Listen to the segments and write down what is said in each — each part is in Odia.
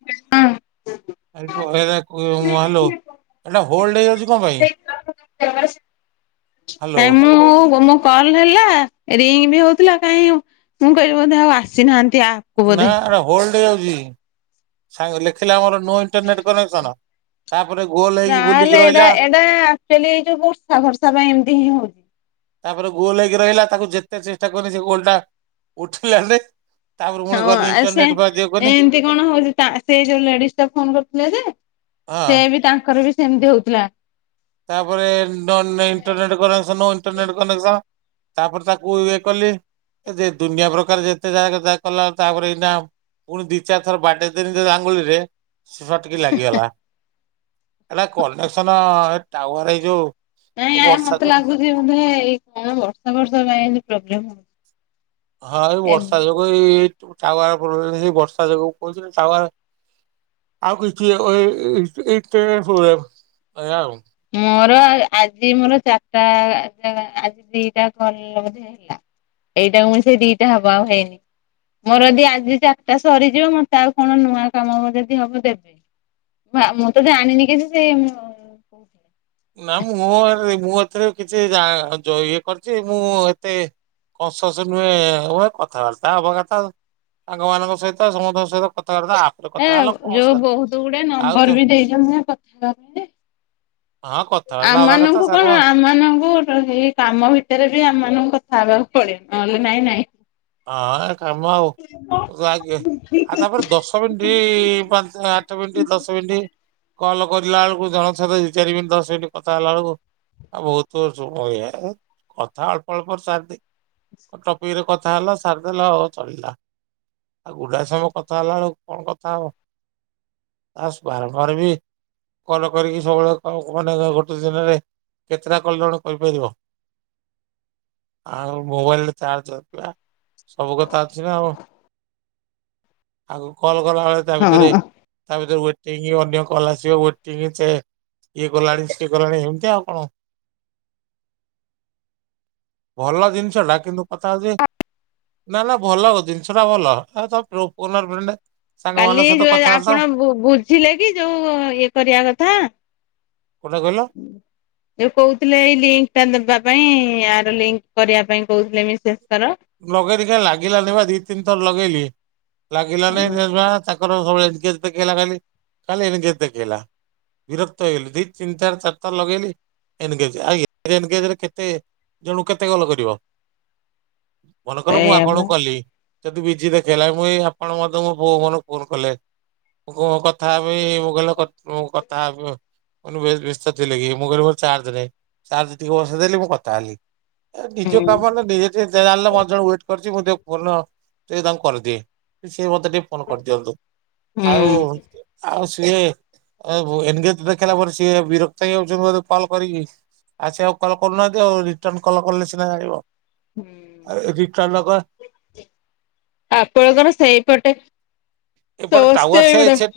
[unintelligible] [unintelligible] ହାଲୋ ଏଟା ହୋଲଡ ହେଇଯାଉଛି କଣ ପାଇଁ ହ୍ୟାଲୋ କାଇଁ ମୁଁ ମୋ କଲ ହେଲା ରିଙ୍ଗ ବି ହଉଥିଲା କାହିଁ ମୁଁ କହିଲି ବୋଧେ ଆଉ ଆସିନାହାନ୍ତି ଆପ୍ ନା ହୋଲ୍ଡ ହେଇ ଯାଉଚି ସାଙ୍ଗ ଲେଖିଲା ଆମର ନୋ ଇଣ୍ଟରନେଟ କନେକ୍ସନ ତାପରେ ଗୋଲ ହେଇକି ବୁଲିକି ରହିଲା ନା ଆକଚୁଆଲି ଏଇ ଯୋଉ ବର୍ଷା ଫର୍ସା ପାଇଁ ଏମିତି ହିଁ ହଉଛି ତାପରେ ଗୋଲ ହେଇକି ରହିଲା ତାକୁ ଯେତେ ଚେଷ୍ଟା କଲେ ସେ ଗୋଲ ଟା ଉଠିଲାନି ତାପରେ ପୁଣି ହଁ ଗଲି ଆ ସେ ଇଣ୍ଟରନେଟ ବା ଦିଅ କନି ଏମିତି କଣ ହଉଛି ସେ ଯୋଉ ଲେଡିସ୍‌ ଟା ଫୋନ କରିଥିଲେ ଯେ ହଁ ସେ ବି ତାଙ୍କର ବି ସେମିତି ହଉଥିଲା ତାପରେ ଇଣ୍ଟରନେଟ କନେକସନ୍ ଇଣ୍ଟରନେଟ କନେକ୍ସନ ତାପରେ ତାକୁ ଇଏ କଲି ଯେ ଦୁନିଆ ପ୍ରକାର ଯେତେ ଯାଗ ଯା କଲା ତାପରେ ଏଇନା ପୁଣି ଦି ଚାରି ଥର ବାଡେଇଦେଲିଣି ଆଙ୍ଗୁଳିରେ ଫଟ୍ କି ଲାଗିଗଲା ହେଟା କନେକ୍ସନ ଟାୱାର ଏଇ ଯୋଉ ନାଇଁ ଏ ଆ ବର୍ଷା ମତେ ଯୋଗୁ ଲାଗୁଛି ବୋଧେ ଏଇ କଣ ବର୍ଷା ଫର୍ଷା ପାଇଁ ଏଇ ପ୍ରୋବ୍ଲେମ ହଉଛି ହଁ ଏଇ ଏ ବର୍ଷା ଯୋଗୁ ଏଇ ଟାୱାର ସେ ବର୍ଷା ଯୋଗୁ ପଳଉଚି ନା ଟାୱାର ଆଉ କିଛି [unintelligible] ମୋର ଆଜି ମୋର ଚାରିଟା ଆଜି ଦିଟା କଲ ହେଲା ଏଇଟା କୁ ମିସେଇକି ଦିଟା ହବ ଆଉ ହେଇନି ମୋର ଯଦି ଆଜି ଚାରିଟା ସରିଯିବ ମୋତେ ଆଉ କଣ ନୂଆ କାମ ଯଦି ହବ ଦେବେ ମୁଁ ତ ଜାଣିନି କି ସେ [inaudible] ନା ମୁଁ ମୁଁ ଏଥିରେ କିଛି ଯା ଇଏ କରିଛି ମୁଁ ଏତେ କସସ ନୁହେଁ ହ କଥାବାର୍ତ୍ତା ହବା କଥା ଆଉ ସାଙ୍ଗ ମାନଙ୍କ ସହିତ ସମସ୍ତଙ୍କ ସହିତ କଥାବାର୍ତ୍ତା ଆପରେ ଏ କଥା ହେଲ କଣ ଯୋଉ ସା ବହୁତ ଗୁଡେ ଆଉ ନମ୍ବର ତ ବି ଦେଇଛନ୍ତି କଥା କ- ହଁ କଥାବାର୍ତ୍ତା ହବା କଥା ଆମମାନଙ୍କୁ ସାଙ୍ଗ କଣ ଆମମାନଙ୍କୁ ତ ହେଇ କାମ ଭିତରେ ବି ଆମ ମାନଙ୍କୁ କଥା ହେବାକୁ ପଡ଼େ ନହେଲେ ନାଇଁ ନାଇଁ ହଁ କାମ ଆଉ [unintelligible] ଆଉ ତାପରେ ଦଶ [unintelligible] ପାଞ୍ଚ ଆଠ ମିନଟି ଦଶ ମିନଟି। କଲ୍ କରିଲା ବେଳକୁ ଜଣକ ସହିତ ଦି ଚାରିି ମିନିଟ୍ ଦଶ ମିନିଟ୍ କଥା ହେଲା ବେଳକୁ ଆ ବହୁତ [unintelligible] କହିଆ କଥା ଅଳ୍ପ ଅଳ୍ପ ସାରିଦିଏ ଟପିକରେ କ କଥା ହେଲ ସାରିଦେଲ ଅ ଚଳିଲା। ଆଉ ଗୁଡାଏ ସମୟ କଥା ହେଲା ବେଳକୁ କଣ କଥା ହବ। ଆସ ସ୍କ୍ୱାର ଫାର ବି କଲ କରିକି ସବୁବେଳେ ମାନେ ଗୋଟେ ଦିନରେ କେତେଟା କଲ୍ ଜଣେ କରିପାରିବ ଆଉ ମୋବାଇଲରେ ଚାର୍ଜ ଅଛିବା। ସବୁ କଥା ଅଛି ନା ଆଉ, ଆକୁ କଲ କଲା ବେଳେ ତା ଭିତରେ ହଁ। ତା ଭିତରେ ୱେଟିଙ୍ଗ୍ ଅନ୍ୟ କଲ ଆସିବ ୱେଟିଙ୍ଗ ଚେ। ଇଏ କଲାଣି ସିଏ କଲାଣି ଏମିତି ଆଉ କଁ। ଆ ଭଲ ଜିନିଷଟା କିନ୍ତୁ କଥା ହଉଚି ନା ନା ଭଲ ଜିନିଷଟା ଭଲ ଆର ତମ [unintelligible] ଫୋନ ଏ ଫ୍ରେଣ୍ଡେ। କାଲି ଯ ଆପଣ ବୁ-ବୁଝିଲେ କି ଯୋଉ ଇଏ କରିଆ କଥା? କୋଉଟା କହିଲ? ହୁଁ। ଯୋଉ କହୁଥିଲେ ଏଇ ଲିଙ୍କ ଟା ଦବା ପାଇଁ ଆର ଲିଙ୍କ କରିବା ପାଇଁ କହୁଥିଲେ ମିସେସଙ୍କର। ଲଗେଇଲି କାଇଁ ଲାଗିଲାନି ବା ଦି ତିନି ଥର ଲଗେଇଲି ଲାଗିଲାନି ହୁଁ। ସେ [unintelligible] ଙ୍କର ସ ଏନଗେଞ୍ଜ ଦେଖେଇଲା ଖାଲି, ଖାଲି ଏନଗେଞ୍ଜ ଦେଖେଇଲା। ବିରକ୍ତ ହେଇଗଲି ଦି ତିନ ଚାର ଚାରିଥର ଲଗେଇଲି। ଏନଗେଞ୍ଜେ ଆଉ ଏନଗେଞ୍ଜରେ କେତେ ଜଣୁକୁ କେତେ କଲ କରିବ। ମନେକର ମୁଁ ସେଇଆ ପା ଆପଣଙ୍କୁ କଲି ଯଦି ବିଜି ଦେଖେଇଲା ମୁଁ ଏଇ ଆପଣ ମୋତେ ମୋ ବୋଉ ଫୋନକୁ ଫୋନ କଲେ କଁ କଥା ହେବି ମୁଁ କହିଲି କଥ ମୁଁ କଥା ହେବି ଆଉ। ମୁଁ କହିଲି ବେସ-ବ୍ୟସ୍ତ ଥିଲେ କି, ମୁଁ କହିଲି ମୋର ଚାର୍ଜ ନାହିଁ, ଚାର୍ଜ ଟିକେ ବସେଇ ଦେଲି ମୁଁ କଥା ହେଲି। ନିଜେ ହୁଁ କାମ ନା [unintelligible] ଜାଣିଲ। ମତେ ଜଣେ ୱେଟ୍ କରିଚି ମୁଁ ଟିକେ ଫୋନ ଟିକେ ତାଙ୍କୁ କରିଦିଏ, ସିଏ ମତେ ଟିକେ ଫୋନ୍ କରିଦିଅନ୍ତୁ, ଆଉ ହୁଁ। ଆଉ ସିଏ ଆଉ ଏନଗେଞ୍ଜ ତ ଦେଖିଲା ପରେ ସିଏ ବିରକ୍ତ ହେଉ ଯାଉଛନ୍ତି ମୋତେ କଲ୍ କରିକି। ଆଉ ସେ ଆଉ କଲ କରୁନାହାନ୍ତି ଆଉ, ରିଟର୍ନ କଲ୍ କଲେ ସିନା ଜାଣିବ, ଆଉ ରିଟର୍ନ କଲ୍ ଆପଣଙ୍କର ସେଇପଟେ ଏପଟେ ସମସ୍ତେ ଟାୱାର ସେ ଏଗୁଡା ସେ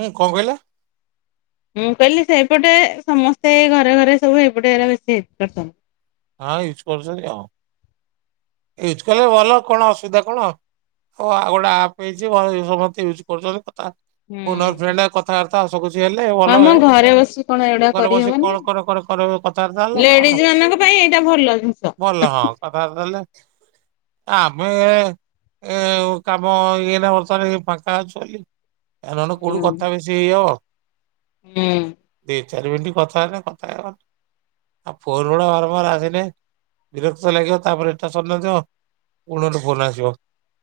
ଉଁ କଁ କହିଲେ? ମୁଁ କହିଲି ସେପଟେ ସମସ୍ତେ ଘରେ ଘରେ ସବୁ ଏଇପଟେ ଏଇରା ବେଶୀ [unintelligible] ହଁ ୟୁଜ୍ କରୁଛନ୍ତି ଆଉ। ୟୁଜ୍ କଲେ ଭଲ କଣ ଅସୁବିଧା କଣ? ଓ ଆଉ ଗୋଟେ ଆପ୍ ହେଇଚି ଭଲ ସମସ୍ତେ ୟୁଜ୍ କରୁଛନ୍ତି କଥା ଫୋନ୍ ଏ ହୁଁ ଫ୍ରେଣ୍ଡ ଆଉ କ କଥାବାର୍ତ୍ତା ହସ ଖୁସି ହେଲେ ଭଲ ଆମ ଏ, ଘରେ ବସି କଣ ଏଗୁଡା ଘରେ ବସିିକି କରିହବନି। କଣ କର କର କର କ କଥାବାର୍ତ୍ତା ହେଲ ଲେଡିଜ କଣ ମାନଙ୍କ ପାଇଁ ଏଇଟା ଭଲ ଜିନିଷ। ଭଲ ହଁ କଥାବାର୍ତ୍ତା ହେଲେ। ତ ଆମେ ଏ କାମ ଏଇନା ବର୍ତ୍ତମାନ ଫାଙ୍କା ଅଛୁ ବୋଲି। ଏ ନହେଲେ କୋଉଠୁ କଥା ବେଶି ହେଇ ହବ। ହୁଁ। ଦି ଚାରି ମିନିଟ୍ କଥା ହେଲେ କଥା ହେଇ ହବନି। ଆଉ ଫୋନ୍ ଗୁଡା ବାରମ୍ବାର ଆସିଲେ ବିରକ୍ତ ଲାଗିବ ତାପରେ ତାର ସରିନଥିବ ପୁଣି ଗୋଟେ ଫୋନ ଆସିବ,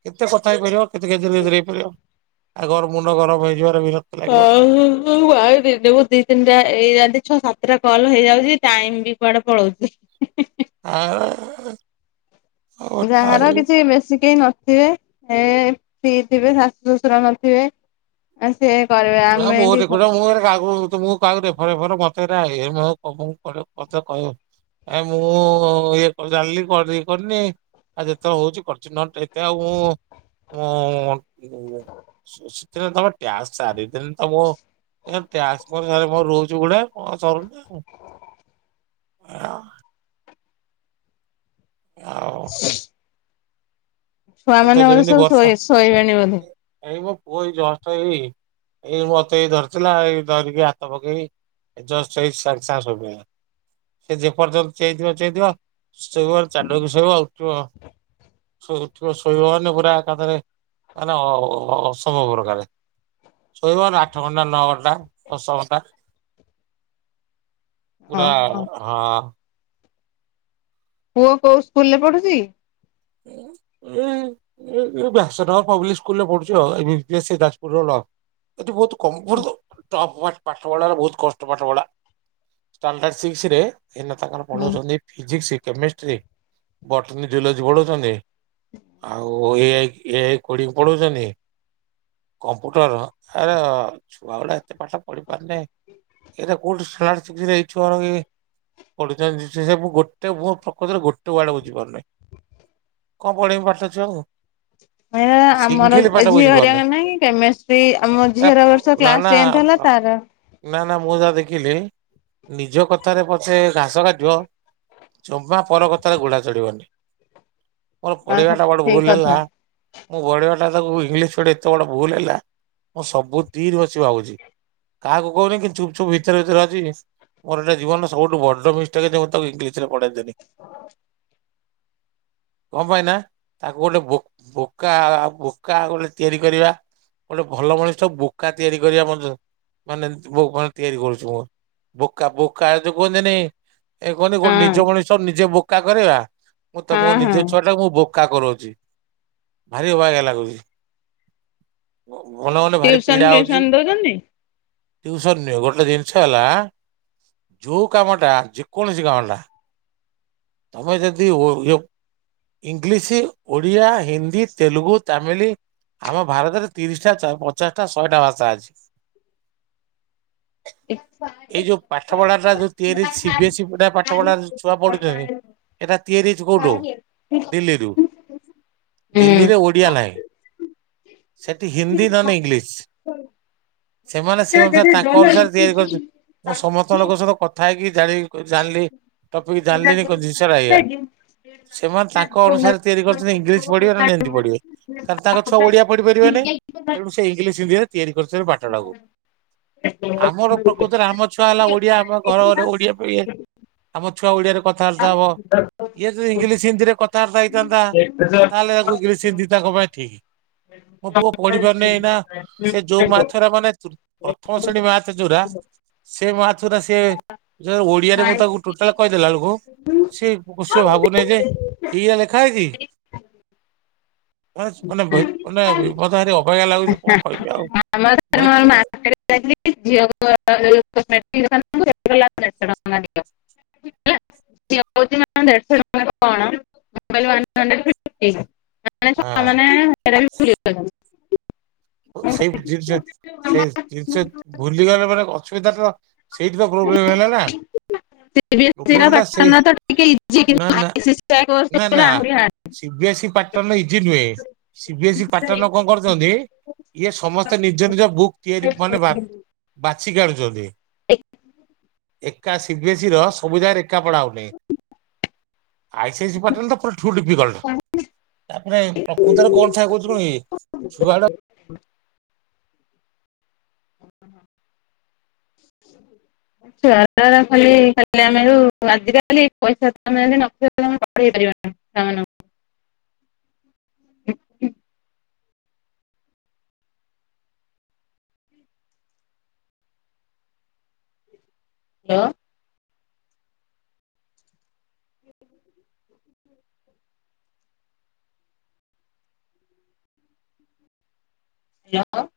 କେତେ କଥା ହେଇପାରିବ କେତେ ଗେଜେର ଗେଜେର ହେଇପାରିବ। [unintelligible] ମୁଣ୍ଡ ଗରମ ହେଇଯିବ ବିର। କହୁ ମୁଁ ଆଉ ଦିନୁକୁ ଦି ତିନିଟା ହେଇଯାନ୍ତି ଛଅ ସାତଟା କଲ ହେଇଯାଉଚି, ଟାଇମ୍ ବି କୁଆଡେ ପଳଉଚି। ହିହିହି ଆଉ ଯାହାର କିଛି ବେଶୀ କେହି ନଥିବେ, ଏ ଫ୍ରି ଥିବେ ଶାଶୁ ଶ୍ୱଶୁର ନଥିବେ। ଆ ସେ କରିବେ ନା ଆମେ ଏଠି [unintelligible] କାହାକୁ ରେଫର୍ ଫେପର୍ ମତେ ଏଗୁରା ଏ ମନ କଥା କହିବ। ଏ ମୁଁ ଇଏ କ ଜାଣିଲି କରିନ କରିନି। ଆଉ ଯେତେବେଳେ ହଉଛି କରୁଛି ନହେଲେ ଏତେ ଆଉ ମୁଁ ଉଁ କରୁନି। ସେତେବେଳେ ତମେ ଟ୍ୟାକ୍ସ ସାରିଦେଲେ ତ ମୁଁ ଏ ଟ୍ୟାକ୍ସ ମୋ ସାରେ ମୋର ରହୁଛି ଗୁଡା ସରୁନି ଏୟା। ଆଉ ଏତ ଛୁଆମାନେ ବୋଧେ ଯେମିତି ସବୁ ବର୍ଷା ଶୋଇ ଶୋଇବେଣୀ ବୋଧେ। ଏଇ ମୋ ପୁଅ ଏଇ ଜଷ୍ଟ ଏଇ ଏଇ ମତେ ଏଇ ଧରିଥିଲା ଏଇ ଧରିକି ହାତ ପକେଇ ଏ ଜଷ୍ଟ ଏଇ ସାଙ୍ଗେ ସାଙ୍ଗେ ଶୋଇପଡ଼ିଲା। ସେ ଯେ ପର୍ଯ୍ୟନ୍ତ ଚେଇଥିବା ଚେଇଥିବା ଶୋଇବ ଚାଢକରିଶୋଇବ ଆଉ ଉଠିବ। ଶୋ ଉଠିବ ଶୋଇବ ମାନେ ପୁରା ଏକାଥରେ ମାନେ ଅସମ ପ୍ରକାରେ। ଶୋଇବ ମାନେ ଆଠଘଣ୍ଟା, ନଅଘଣ୍ଟା, ଦଶଘଣ୍ଟା। ପୁରା ଓହୋ ହଁ। ପୁଅ କୋଉ ସ୍କୁଲରେ ପଢୁଛି? ଉଁ ଉଁ। ଏ ଏ ବ୍ୟାସନଗର ପବ୍ଲିକ୍ ସ୍କୁଲରେ ପଢୁଛି ଆଉ ଏବିପିଏସି ଯାଜପୁର ରୋଡ଼ ଆଉ ଏଠି ବହୁତ କମ୍ପୁଟର ତ ଟପ୍ ଟା ପାଠପଢ଼ା ବହୁତ କଷ୍ଟ ପାଠପଢ଼ା ଷ୍ଟାଣ୍ଡାଡ ସିସ୍କ୍ ରେ। ଏଇନା ତାଙ୍କର ହୁଁ। ପଢଉଛନ୍ତି ଫିଜିକ୍ସ, କେମିଷ୍ଟ୍ରି, ବଟନୀ, ଜୁଲୋଜି ପଢଉଛନ୍ତି। ଆଉ ଇଏ ଇଏ କୋଉଠିକି ପଢଉଛନ୍ତି। କମ୍ପ୍ୟୁଟର୍ ଆରେ ଛୁଆ ଗୁଡା ଏତେ ପାଠପଢି ପାରିଲେ ଏଇଗୁରା କୋଉଠି ସ୍ଲାସ ଶିଦିରେ ଏଇଛୁଆ ଗୁରା ଏ ପଢୁଛନ୍ତି ସେସବୁ ଗୋଟେ ମୁଁ ପ୍ରକୃତରେ ଗୋଟେ ୱାଡ ବୁଝି ପାରୁନି। କଣ ପଢେଇବି ପାଠଛୁଆଙ୍କୁ। ଏଇନା ଆମର ଏ ଝିଅ ବୁଝିପାରୁନି ଘରିକାଙ୍କର ନାଇଁ କି କେମେଷ୍ଟ୍ରୀ ଆମ ଝିଅର ଏ ବର୍ଷ ନା କ୍ଲାସ ନା ଟେନ୍ଥ ହେଲା ତାର ନା ନା ମୁଁ ଯାହା ଦେଖିଲି ନିଜ କଥାରେ ପଛେ ଘାସ କାଟିବ। ଜମା ପର କଥାରେ ଘୋଡା ଚଢିବନି। ମୋର ଓହୋ ପଢେଇବା ଟା ବଡ ଠିକ ଭୁଲ୍ କଥା ହେଲା। ମୁଁ ପଢେଇବାଟା ତାକୁ ଇଂଲିଶ ପଢେଇ ଏତେ ବଡ ଭୁଲ୍ ହେଲା ମୁଁ ସବୁ ଦିନ ବସି ଭାବୁଛି। କାହାକୁ କହୁନି କିନ୍ତୁ ଚୁପ୍ ଚୁପ୍ ଭିତରେ ଭିତରେ ଅଛି ନି ମୋର ଏଇଟା ଜୀବନର ସବୁଠୁ ବଡ ମିସଟେକ୍ ଯେ ମୁଁ ତାକୁ ଇଂଲିଶରେ ପଢେଇ ଦେଲି। [inaudible] କଣ ପାଇଁ ନା ତାକୁ ଗୋଟେ ବ ବୋକା ବୋକା ଗୋଟେ ତିଆରି କରିବା। ଗୋଟେ ଭଲ ମଣିଷ ବୋକା ତିଆରି କରିବା ମନ୍ଦ ମାନେ ମୋ ଘରେ ତିଆରି କରୁଛି ମୁ। ବୋକା ବୋକା ଏ କୁହନ୍ତି ଏ କୁହନ୍ତି ଗୋଟେ ହଁ ନିଜ ମଣିଷ ନିଜେ ବୋକା କରେଇବା। ମୁଁ ତ ମୋ ହଁ ହଁ ନିଜ ଛୁଆ ଟାକୁ ମୁଁ ବୋକା କରଉଛି ଭାରି ଅବାଗିଆ ଲାଗୁଛି। ଘନେ ଘନେ ଭାରି ଟିଉସନ ପୀଡା ହଉଛି। ଫିଉସନ ଦଉଛନ୍ତି? ଟିୟୁସନ୍ ନିଅ ଗୋଟେ ଜିନିଷ ହେଲା ଯେଉଁ କାମଟା ଯେକୌଣସି କାମଟା ତମେ ଯଦି ଓ ଇଓ ଇଂଲିଶ୍, ଓଡ଼ିଆ, ହିନ୍ଦୀ, ତେଲୁଗୁ, ତାମିଲି ଆମ ଭାରତରେ ତିରିଶି ଟା ଚା ପଚାଶ୍ ଟା ଶହେଟା ଭାଷା ଅଛି। [inaudible] [unintelligible] ଏଇ ଯୋଉ ପାଠ ପଢା ଟା ଯୋଉ ତିଆରି ହେଇଛି ସିବି ଏସ୍ଇ ପିଲା ପାଠ ପଢା ଛୁଆ ପଢୁଥିବେ। ଏଇଟା ତିଆରି ହେଇଚି କଉଠୁ ଦିଲ୍ଲୀରୁ ଦିଲ୍ଲୀରେ ଓଡ଼ିଆ ନାହିଁ। ସେଠି ହିନ୍ଦୀ ନହେଲେ ଇଂଲିଶ୍ ସେମାନେ ସେ ଅନୁସାରେ ତାଙ୍କ ଅନୁସାରେ ତିଆରି କରିଛ ମୁଁ ସମସ୍ତ ଲୋକଙ୍କ ସହିତ କଥା ହେଇକି ଜାଣି ଜାଣିଲି ଟପିକ୍ ଜାଣିଲିନି ଜିନିଷ ଟା ଏଇଆ ସେମାନେ ତାଙ୍କ ଅନୁସାରେ ତିଆରି କରୁଛନ୍ତି ଇଂଲିଶ୍ ପଢିବେ ନା ପଢିବେ କାରଣ ତାଙ୍କ ଛୁଆ ଓଡିଆ ପଢି ପାରିବେନି। ତେଣୁ ସେ ଇଂଲିଶ୍ ହିନ୍ଦୀରେ ତିଆରି କରିଥିବେ ପାଠ ଟାକୁ। ଆମର ପ୍ରକୃତରେ ଆମ ଛୁଆ ହେଲା ଓଡିଆ ଆମ ଘର ଘରେ ଓଡିଆ ପଢିବେ। ଆମ ଛୁଆ ଓଡିଆରେ କଥାବାର୍ତ୍ତା ହବ। ଇଏ ଯଦି ଇଂଲିଶ ହିନ୍ଦୀରେ କଥାବାର୍ତ୍ତା ହେଇଥାନ୍ତା ତାହେଲେ ତାକୁ ଇଂଲିଶ ହିନ୍ଦୀ ତାଙ୍କ ପାଇଁ ଠିକ୍। ମୋ ପୁଅ ପଢିିପାରୁନି ଏନା ସେ ଯୋଉ ମ୍ୟାଥ୍ ମାନେ ତୃ ପ୍ରଥମ ଶ୍ରେଣୀ ମ୍ୟାଥ୍ ଯୋଉରା ସେ ମ୍ୟାଥ୍ ଗୁରା ସିଏ ଯୋଉର ଓଡିଆରେ ମୁଁ ତାକୁ ଟୋଟାଲ କହିଦେଲା ବେଳକୁ ସିଏ ସିଏ ଭାବୁନାହିଁ ଯେ ଏଇଆ ଲେଖାହେଇଚି। ମାନେ ମାନେ ମୋତେ ଭରି ଅବାଗିଆ ଲାଗୁଛି କଣ କହିବି ଆଉ। ମାନେ [unintelligible] [inaudible] [unintelligible] [unintelligible] ସେଇ ଜିନିଷ ସେଇ ଜିନିଷ ଭୁଲିଗଲେ ମାନେ ଅସୁବିଧା ତ ସେଇଠି ପା ପ୍ରୋବ୍ଲେମ ହେଲା ନା। ପ୍ରୋବ୍ଲେମ ଟା ସେଇ ନା ନା ନା ନା [unintelligible] ସିବି ଏସ୍ଇ ପାଟନ ଇଜି ନୁହେଁ ସିବି ଏସ୍ଇ ପାଟନ କଣ କଣ କରୁଛନ୍ତି ଇଏ ସମସ୍ତେ ନିଜ ନିଜ ବୁକ୍ ତିଆରି ମାନେ ବା-ବାଛି ଆଣୁଛନ୍ତି। ଏକ୍ ଏକା ସିିବି ଏସ୍ଇ ର ସବୁ ଜାଗାରେ ଏକା ପଢା ହଉନି। ଆଇସି ଆଇସି ପାଟନ୍ ଟା ୟାଠୁ ଡିଫିକଲ୍ଟ। ତାପରେ ପ୍ରକୃତରେ [unintelligible] ଣ କି ଛୁଆ ଗୁଡା [inaudible] [inaudible] [unintelligible] ପିଲାମାନଙ୍କୁ। [unintelligible] [inaudible]